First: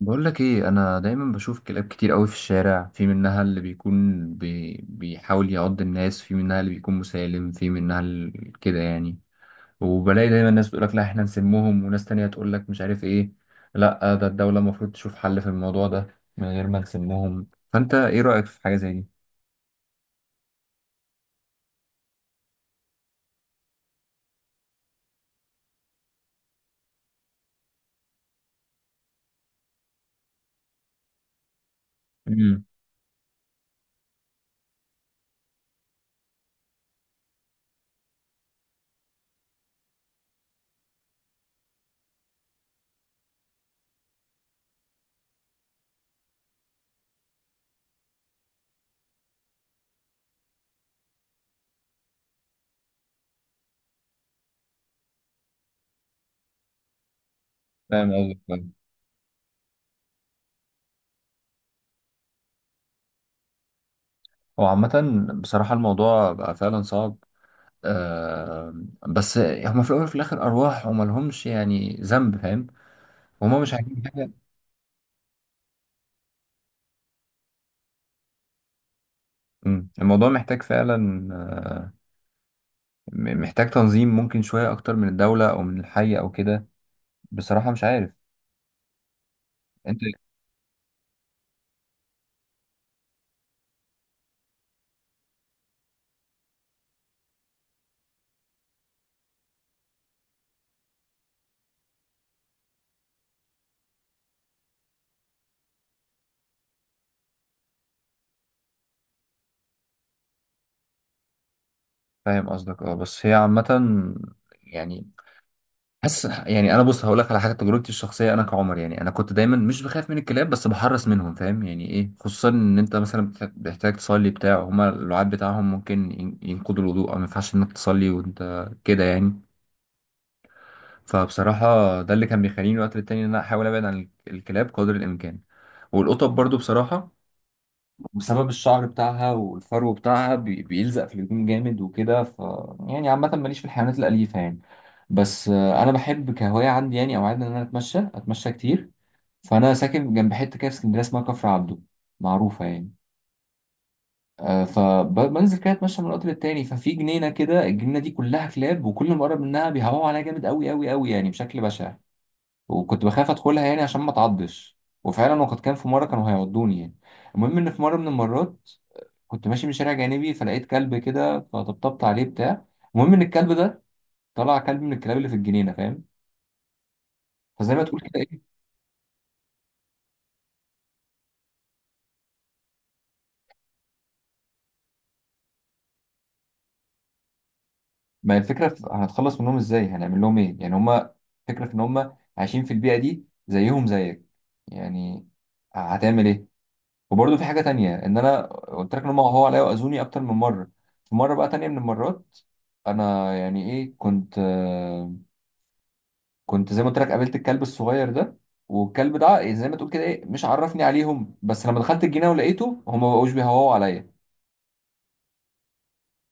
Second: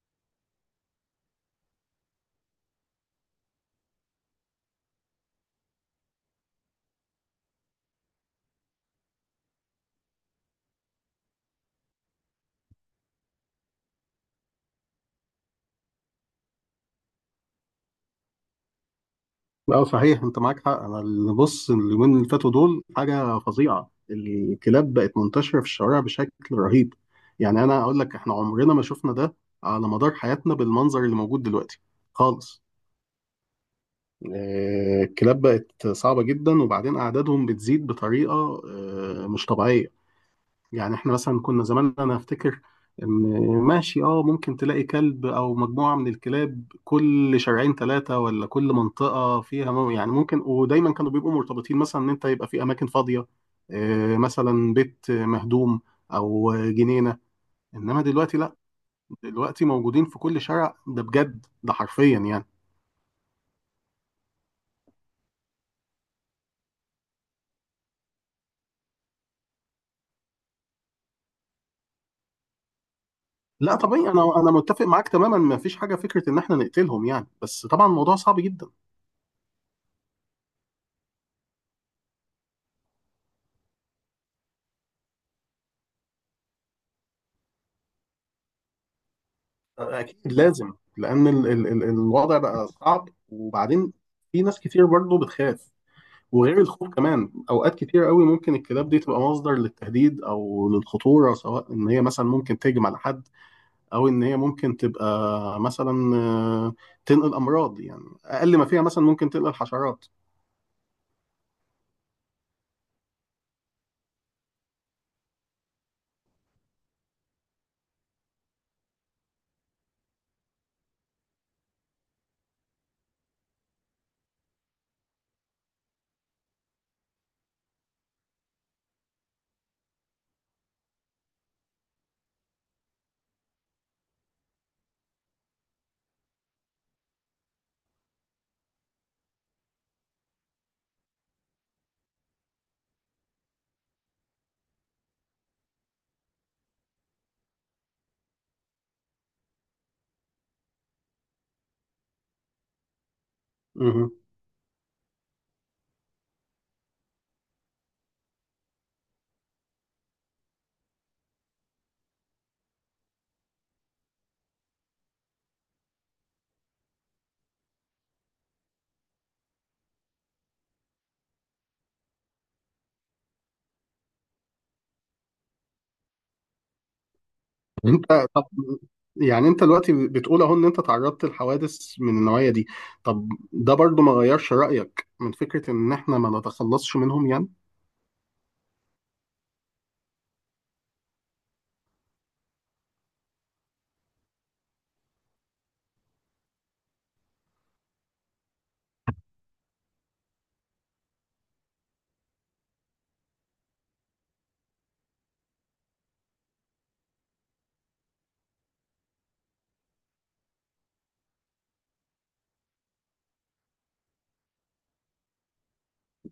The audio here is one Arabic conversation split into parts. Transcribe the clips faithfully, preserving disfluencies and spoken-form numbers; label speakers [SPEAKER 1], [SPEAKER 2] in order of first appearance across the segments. [SPEAKER 1] بقول لك ايه؟ انا دايما بشوف كلاب كتير قوي في الشارع، في منها اللي بيكون بي... بيحاول يعض الناس، في منها اللي بيكون مسالم، في منها ال... كده يعني. وبلاقي دايما ناس تقول لك لا احنا نسمهم، وناس تانية تقول لك مش عارف ايه. لا، ده الدولة المفروض تشوف حل في الموضوع ده من غير ما نسمهم. فانت ايه رأيك في حاجة زي دي؟
[SPEAKER 2] اه، صحيح انت معاك حق. انا اللي بص اليومين اللي فاتوا دول، حاجه فظيعه، الكلاب بقت منتشره في الشوارع بشكل رهيب. يعني انا اقول لك احنا عمرنا ما شفنا ده على مدار حياتنا بالمنظر اللي موجود دلوقتي خالص.
[SPEAKER 1] امم.
[SPEAKER 2] آه، الكلاب بقت صعبه جدا، وبعدين اعدادهم بتزيد بطريقه آه، مش طبيعيه. يعني احنا مثلا كنا زمان، انا افتكر ان، ماشي اه، ممكن تلاقي كلب او مجموعة من الكلاب كل شارعين ثلاثة، ولا كل منطقة فيها مو- يعني ممكن، ودايما كانوا بيبقوا مرتبطين مثلا ان انت يبقى في اماكن فاضية، آه، مثلا بيت مهدوم او جنينة. انما
[SPEAKER 1] فاهم قصدك،
[SPEAKER 2] دلوقتي لا،
[SPEAKER 1] فاهم.
[SPEAKER 2] دلوقتي موجودين في كل شارع، ده بجد، ده حرفيا يعني.
[SPEAKER 1] هو عامة بصراحة الموضوع بقى فعلا صعب. آه... بس هما في الأول وفي الآخر أرواح، وملهمش يعني ذنب، فاهم. هما مش
[SPEAKER 2] لا
[SPEAKER 1] عايزين
[SPEAKER 2] طبيعي، انا
[SPEAKER 1] حاجة.
[SPEAKER 2] انا متفق معاك تماما، ما فيش حاجة فكرة ان احنا نقتلهم يعني، بس طبعا الموضوع صعب جدا.
[SPEAKER 1] مم. الموضوع محتاج فعلا م- محتاج تنظيم، ممكن شوية أكتر من الدولة أو من الحي أو كده. بصراحة مش عارف. أنت.
[SPEAKER 2] اكيد لازم، لان ال ال ال الوضع بقى صعب، وبعدين في ناس كتير برضه بتخاف. وغير الخوف كمان، اوقات كتير قوي ممكن الكلاب دي تبقى مصدر للتهديد او للخطوره، سواء ان هي مثلا ممكن تهجم على حد، او ان هي ممكن تبقى مثلا آه، تنقل امراض، يعني اقل ما فيها مثلا ممكن تنقل حشرات.
[SPEAKER 1] فاهم قصدك، أه. بس هي عامة يعني، حاسس يعني. أنا بص هقول لك على حاجة، تجربتي الشخصية. أنا كعمر يعني، أنا كنت دايما مش بخاف من الكلاب بس بحرص منهم، فاهم يعني إيه؟ خصوصا إن أنت مثلا بتح- بتحتاج تصلي بتاع، هما اللعاب بتاعهم ممكن ين- ينقضوا الوضوء، أو ما ينفعش إنك تصلي وأنت كده يعني. فبصراحة ده اللي كان بيخليني وقت للتاني إن أنا أحاول أبعد عن ال- الكلاب قدر الإمكان. والقطط برضو بصراحة، بسبب الشعر بتاعها والفرو بتاعها بي- بيلزق في الهدوم جامد وكده. ف يعني عامة ماليش في الحيوانات الأليفة يعني. بس آه، أنا بحب كهواية عندي يعني، أو عادة، إن أنا أتمشى، أتمشى كتير. فأنا ساكن جنب حتة كده في اسكندرية اسمها كفر عبده، معروفة يعني. آه، فبنزل كده اتمشى من الوقت للتاني. ففي جنينه كده، الجنينه دي كلها كلاب، وكل ما اقرب منها بيهوهوا عليها جامد قوي قوي قوي يعني بشكل بشع. وكنت بخاف ادخلها يعني عشان ما اتعضش. وفعلا وقد كان، في مره كانوا هيعضوني يعني. المهم ان في مره من المرات كنت ماشي من شارع جانبي، فلقيت كلب كده فطبطبت عليه بتاع. المهم ان الكلب ده طلع كلب من الكلاب اللي في الجنينه، فاهم. فزي ما تقول كده
[SPEAKER 2] انت، طب،
[SPEAKER 1] ايه.
[SPEAKER 2] يعني انت دلوقتي بتقول اهو ان انت تعرضت لحوادث من النوعية دي، طب ده برضو ما غيرش رأيك من فكرة ان احنا ما نتخلصش منهم يعني؟
[SPEAKER 1] ما هي الفكره في هنتخلص منهم ازاي؟ هنعمل لهم ايه يعني؟ هما الفكره في ان هما عايشين في البيئه دي، زيهم زيك يعني. هتعمل ايه؟ وبرضه في حاجه تانية، ان انا قلت لك ان هم هو عليا واذوني اكتر من مره. في مره بقى تانية من المرات، انا يعني ايه، كنت آه، كنت زي ما قلت لك قابلت الكلب الصغير ده. والكلب ده إيه زي ما تقول كده ايه، مش عرفني عليهم، بس لما دخلت الجنينه ولقيته، هم ما بقوش بيهوهوا عليا،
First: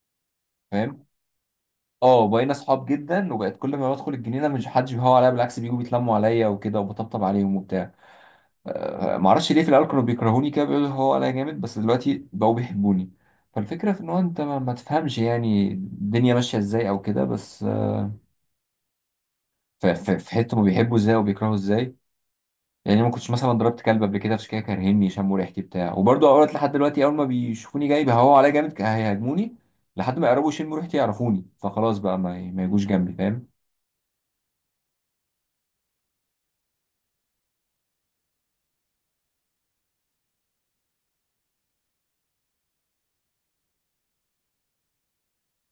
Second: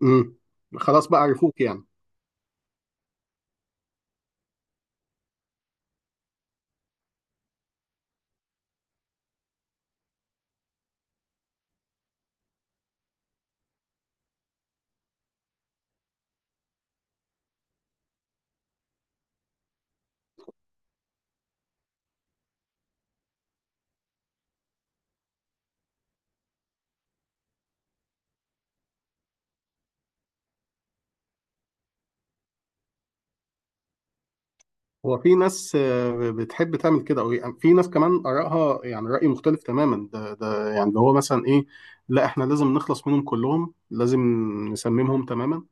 [SPEAKER 2] امم.
[SPEAKER 1] فاهم.
[SPEAKER 2] خلاص بقى، عرفوك يعني.
[SPEAKER 1] اه، بقينا اصحاب جدا، وبقت كل ما بدخل الجنينه مش حدش بيهوه عليا، بالعكس بيجوا بيتلموا عليا وكده، وبطبطب عليهم وبتاع. آه، ما اعرفش ليه في الاول كانوا بيكرهوني كده بيقولوا هو انا جامد، بس دلوقتي بقوا بيحبوني. فالفكره في ان هو انت ما, ما تفهمش يعني الدنيا ماشيه ازاي او كده. بس آه، ف- ف- في حته ما بيحبوا ازاي وبيكرهوا ازاي. يعني ما كنتش مثلا ضربت كلب قبل كده عشان كده كارهني، شموا ريحتي بتاع. وبرضه اوقات لحد دلوقتي اول ما بيشوفوني جاي بيهوا عليا جامد، هيهاجموني لحد ما يقربوا يشموا ريحتي يعرفوني، فخلاص بقى ما, ما يجوش جنبي، فاهم.
[SPEAKER 2] هو في ناس آه، بتحب تعمل كده، او يعني في ناس كمان آرائها، يعني رأي مختلف تماما، ده ده يعني اللي هو مثلا ايه، لا احنا لازم نخلص منهم كلهم، لازم نسممهم تماما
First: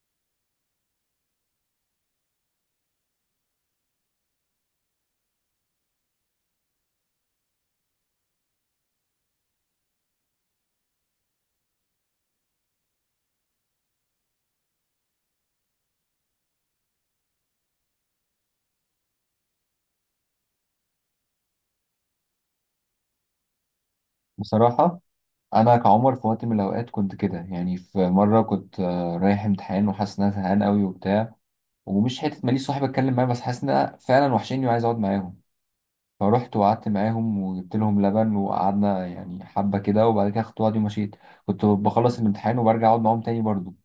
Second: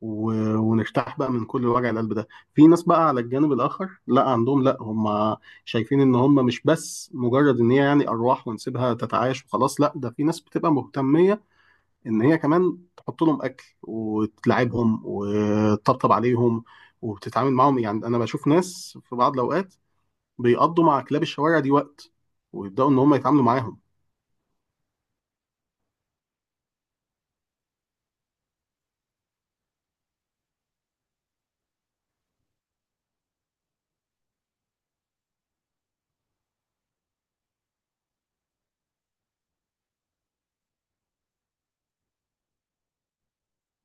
[SPEAKER 2] و- ونرتاح بقى من كل وجع القلب ده. في ناس بقى على الجانب الآخر، لا عندهم، لا هم شايفين ان هم مش بس مجرد ان هي يعني أرواح ونسيبها تتعايش وخلاص، لا ده في ناس بتبقى مهتمة ان هي كمان تحط لهم اكل وتلعبهم وتطبطب عليهم وبتتعامل معاهم. يعني انا بشوف ناس في بعض الاوقات بيقضوا مع كلاب الشوارع دي وقت، ويبداوا ان هم يتعاملوا معاهم.
[SPEAKER 1] بصراحه انا كعمر في وقت من الاوقات كنت كده يعني. في مره كنت آه، رايح امتحان وحاسس ان انا زهقان قوي وبتاع، ومش حته ماليش صاحب اتكلم معاه، بس حاسس ان أنا فعلا وحشيني وعايز اقعد معاهم. فروحت وقعدت معاهم وجبت لهم لبن، وقعدنا يعني حبه كده، وبعد كده خدت وعدي ومشيت. كنت بخلص الامتحان وبرجع اقعد معاهم تاني برضو.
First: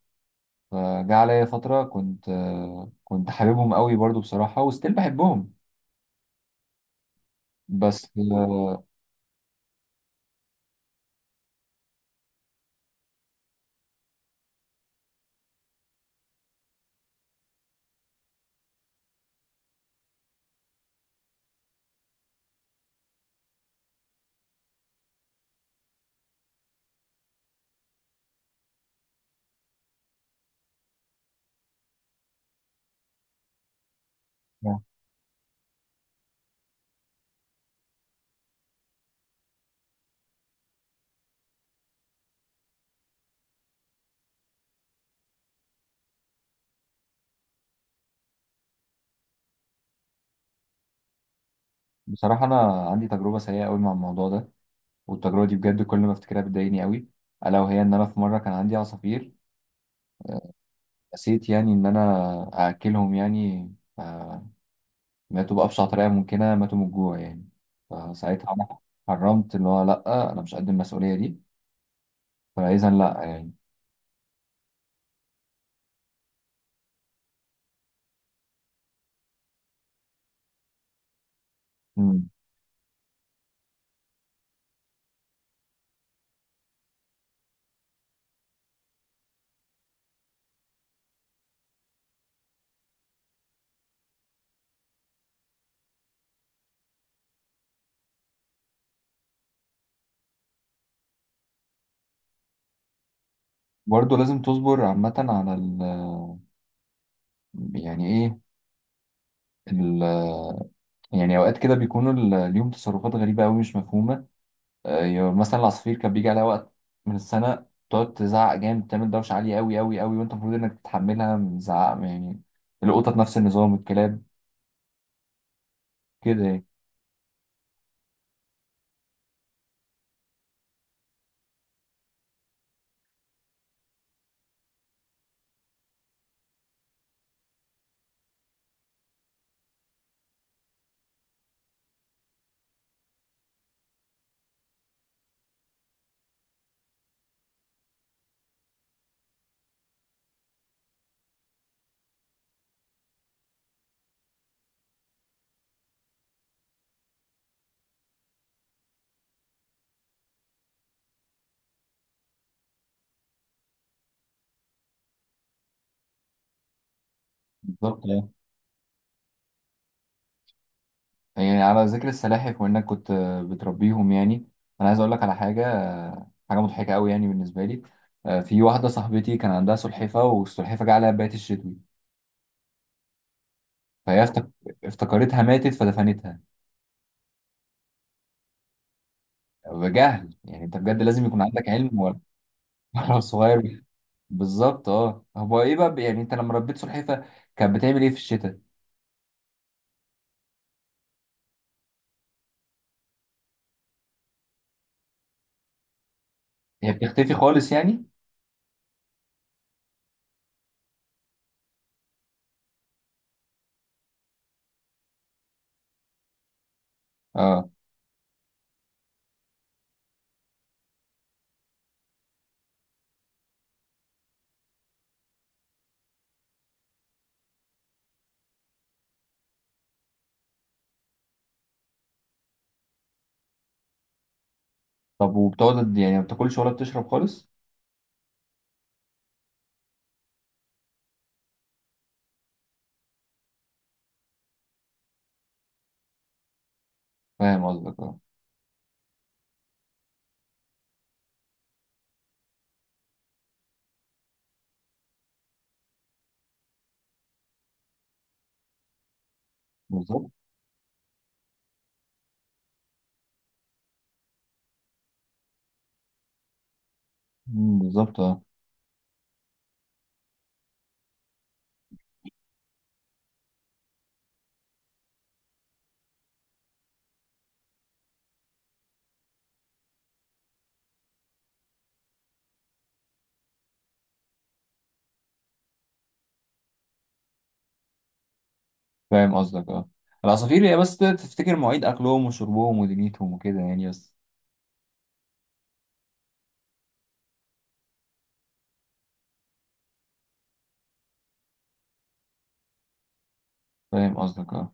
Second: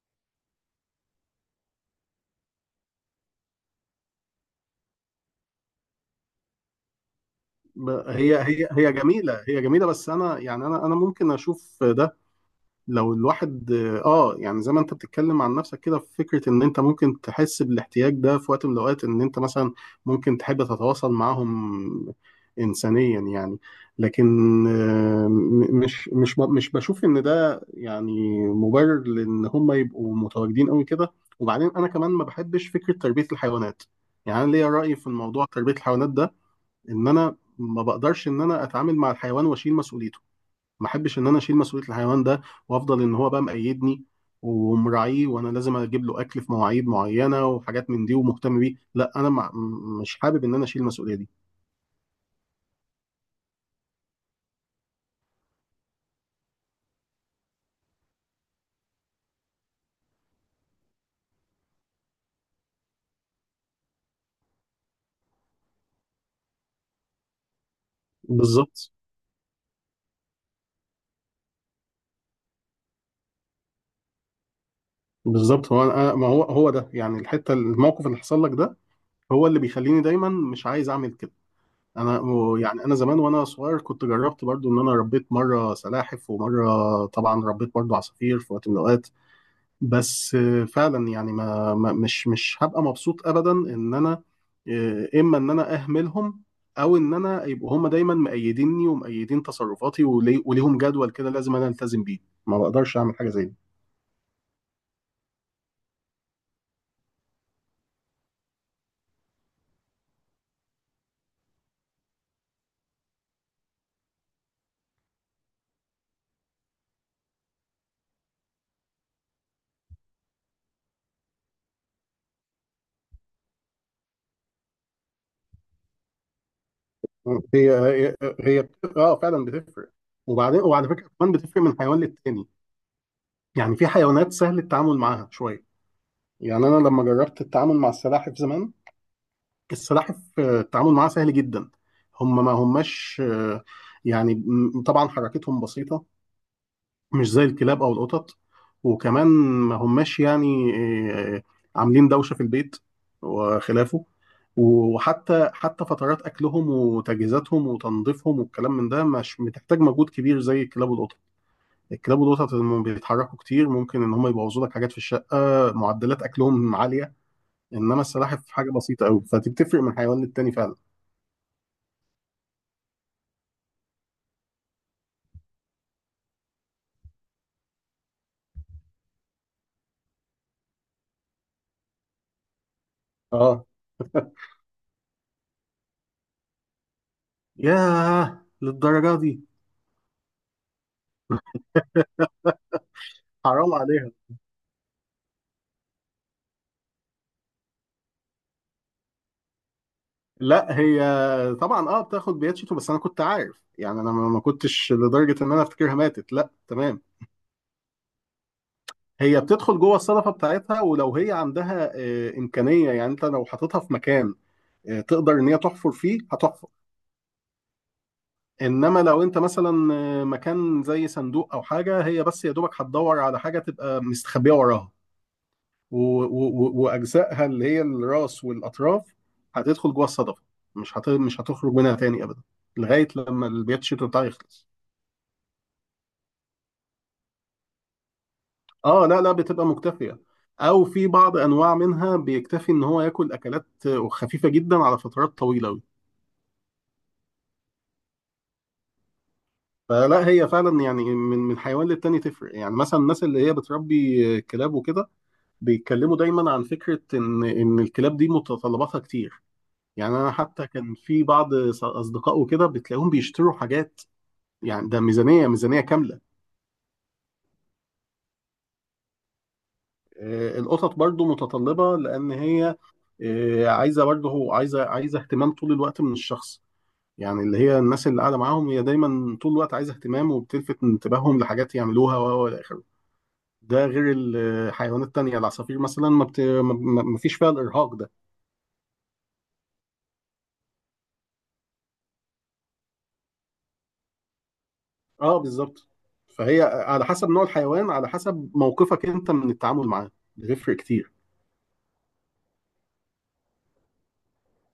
[SPEAKER 1] فجاء عليا فتره كنت آه، كنت حاببهم قوي برضو بصراحه، وستيل بحبهم.
[SPEAKER 2] ب-
[SPEAKER 1] بس
[SPEAKER 2] هي هي
[SPEAKER 1] آه،
[SPEAKER 2] هي جميله، هي جميله، بس انا يعني انا انا ممكن اشوف ده لو الواحد اه، يعني زي ما انت بتتكلم عن نفسك كده، في فكره ان انت ممكن تحس بالاحتياج ده في وقت من الاوقات، ان انت مثلا ممكن تحب تتواصل معاهم انسانيا يعني. لكن آه، م- مش مش ب- مش بشوف ان ده يعني مبرر لان هم يبقوا متواجدين قوي كده. وبعدين انا كمان ما بحبش فكره تربيه الحيوانات. يعني انا ليا راي في الموضوع تربيه الحيوانات ده، ان انا ما بقدرش ان انا اتعامل مع الحيوان واشيل مسؤوليته. ما احبش ان انا اشيل مسؤوليه الحيوان ده، وافضل ان هو بقى مقيدني ومراعيه، وانا لازم اجيب له اكل في مواعيد معينه وحاجات من دي ومهتم بيه. لا انا ما، مش حابب ان انا اشيل المسؤوليه دي.
[SPEAKER 1] بصراحه انا عندي تجربه سيئه قوي مع الموضوع ده، والتجربه دي بجد كل ما افتكرها بتضايقني قوي. الا وهي ان انا في مره كان عندي عصافير، نسيت يعني ان انا اكلهم يعني. آه، ماتوا بقى بأبشع طريقة ممكنة، ماتوا من الجوع يعني. فساعتها أنا
[SPEAKER 2] بالظبط.
[SPEAKER 1] حرمت، اللي هو لأ أنا مش قد المسؤولية دي. فإذا لأ يعني.
[SPEAKER 2] بالظبط، هو أنا، ما هو هو ده يعني الحته، الموقف اللي حصل لك ده هو اللي بيخليني دايما مش عايز اعمل كده. انا
[SPEAKER 1] مم.
[SPEAKER 2] و- يعني انا زمان وانا صغير كنت جربت برضو ان انا ربيت مره سلاحف، ومره طبعا ربيت برضو عصافير في وقت من الاوقات. بس آه، فعلا يعني ما ما- مش مش هبقى مبسوط ابدا ان انا آه، اما ان انا اهملهم، او ان انا يبقوا هم دايما مأيديني ومأيدين تصرفاتي، ولي- وليهم جدول كده لازم انا التزم بيه. ما بقدرش اعمل حاجه زي دي.
[SPEAKER 1] برضه لازم تصبر عامة على ال، يعني إيه، ال، يعني أوقات كده بيكونوا ال- ليهم تصرفات غريبة أوي مش مفهومة. آه، يعني مثلا العصافير كان بيجي عليها وقت من السنة تقعد تزعق جامد، تعمل دوشة عالية أوي أوي أوي، وأنت المفروض إنك تتحملها من زعق يعني. القطط نفس النظام، الكلاب كده يعني.
[SPEAKER 2] هي هي هي اه، فعلا بتفرق. وبعدين وعلى فكره كمان بتفرق من حيوان للتاني، يعني في حيوانات سهل التعامل معاها شويه. يعني انا لما جربت التعامل مع السلاحف زمان، السلاحف آه، التعامل معاها سهل جدا. هم ما هماش، آه، يعني م- طبعا حركتهم بسيطة، مش زي الكلاب أو القطط. وكمان ما هماش يعني آه، عاملين دوشة في البيت وخلافه. وحتى حتى فترات أكلهم وتجهيزاتهم وتنظيفهم والكلام من ده مش بتحتاج مجهود كبير زي الكلاب والقطط. الكلاب والقطط لما بيتحركوا كتير ممكن إن هم يبوظوا لك حاجات في الشقة، معدلات أكلهم عالية. إنما
[SPEAKER 1] بالظبط آه.
[SPEAKER 2] السلاحف حاجة بسيطة أوي، فدي بتفرق من حيوان للتاني فعلا.
[SPEAKER 1] يعني على ذكر السلاحف وانك كنت بتربيهم يعني، انا عايز اقول لك على حاجه، حاجه مضحكه قوي يعني بالنسبه لي. آه، في واحده صاحبتي كان عندها سلحفه، والسلحفه جه عليها بيات الشتوي.
[SPEAKER 2] اه.
[SPEAKER 1] فهي افتك- افتكرتها ماتت فدفنتها،
[SPEAKER 2] ياه، للدرجه دي؟
[SPEAKER 1] بجهل يعني. انت بجد لازم يكون عندك علم، ولا ولا
[SPEAKER 2] حرام
[SPEAKER 1] صغير.
[SPEAKER 2] عليها.
[SPEAKER 1] بالظبط اه. هو ايه بقى يعني انت لما ربيت سلحفه كانت بتعمل ايه في الشتاء؟
[SPEAKER 2] لا، هي طبعا اه بتاخد بياتشيتو، بس انا كنت عارف يعني، انا ما ما كنتش لدرجه ان انا افتكرها ماتت، لا،
[SPEAKER 1] هي
[SPEAKER 2] تمام.
[SPEAKER 1] بتختفي خالص يعني.
[SPEAKER 2] هي بتدخل جوه الصدفه بتاعتها، ولو هي عندها آه، امكانيه، يعني انت لو حاططها في مكان آه، تقدر ان هي تحفر فيه، هتحفر.
[SPEAKER 1] اه،
[SPEAKER 2] انما لو انت مثلا آه، مكان زي صندوق او حاجه، هي بس يا دوبك هتدور على حاجه تبقى مستخبيه وراها، و- و- و- واجزائها اللي هي الراس والاطراف هتدخل جوه الصدفه، مش هت... مش هتخرج منها تاني ابدا، لغايه لما البيت الشتوي بتاعه يخلص.
[SPEAKER 1] طب وبتقعد يعني ما بتاكلش ولا بتشرب خالص؟
[SPEAKER 2] اه، لا لا، بتبقى مكتفيه، او في بعض انواع منها بيكتفي ان هو ياكل اكلات خفيفه جدا على فترات طويله قوي.
[SPEAKER 1] فاهم قصدك اه.
[SPEAKER 2] فلا، هي فعلا يعني، من من حيوان للتاني تفرق، يعني مثلا الناس اللي هي بتربي كلاب وكده بيتكلموا دايما عن فكره ان ان الكلاب دي متطلباتها كتير. يعني
[SPEAKER 1] بالظبط.
[SPEAKER 2] انا حتى كان في بعض ص- اصدقاء وكده بتلاقيهم بيشتروا حاجات، يعني ده ميزانية ميزانية كاملة.
[SPEAKER 1] مم، بالظبط اه.
[SPEAKER 2] آه، القطط برضو متطلبة لأن هي آه، عايزة برضو، هو عايزة عايزة اهتمام طول الوقت من الشخص. يعني اللي هي الناس اللي قاعدة معاهم، هي دايما طول الوقت عايزة اهتمام، وبتلفت انتباههم لحاجات يعملوها و و إلى آخره. ده غير الحيوانات التانية، العصافير مثلا ما, بت... ما ما- ما فيش فيها الإرهاق ده.
[SPEAKER 1] فاهم قصدك اه. العصافير هي بس تفتكر مواعيد اكلهم وشربهم ودنيتهم وكده يعني بس.
[SPEAKER 2] اه بالظبط. فهي على حسب نوع الحيوان، على حسب موقفك انت من التعامل معاه، بيفرق كتير.
[SPEAKER 1] فاهم قصدك اه.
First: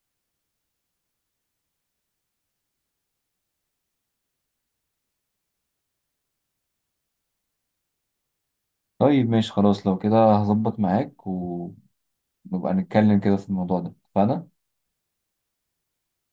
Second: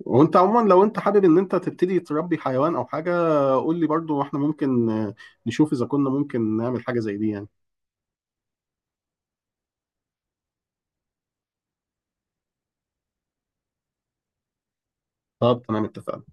[SPEAKER 2] وانت عموما لو انت حابب ان انت تبتدي تربي حيوان او حاجه، قول لي برضو، واحنا ممكن آه، نشوف اذا كنا ممكن نعمل حاجه زي دي يعني.
[SPEAKER 1] طيب ماشي خلاص، لو كده هظبط معاك ونبقى نتكلم كده في الموضوع ده، اتفقنا.
[SPEAKER 2] طب تمام، اتفقنا.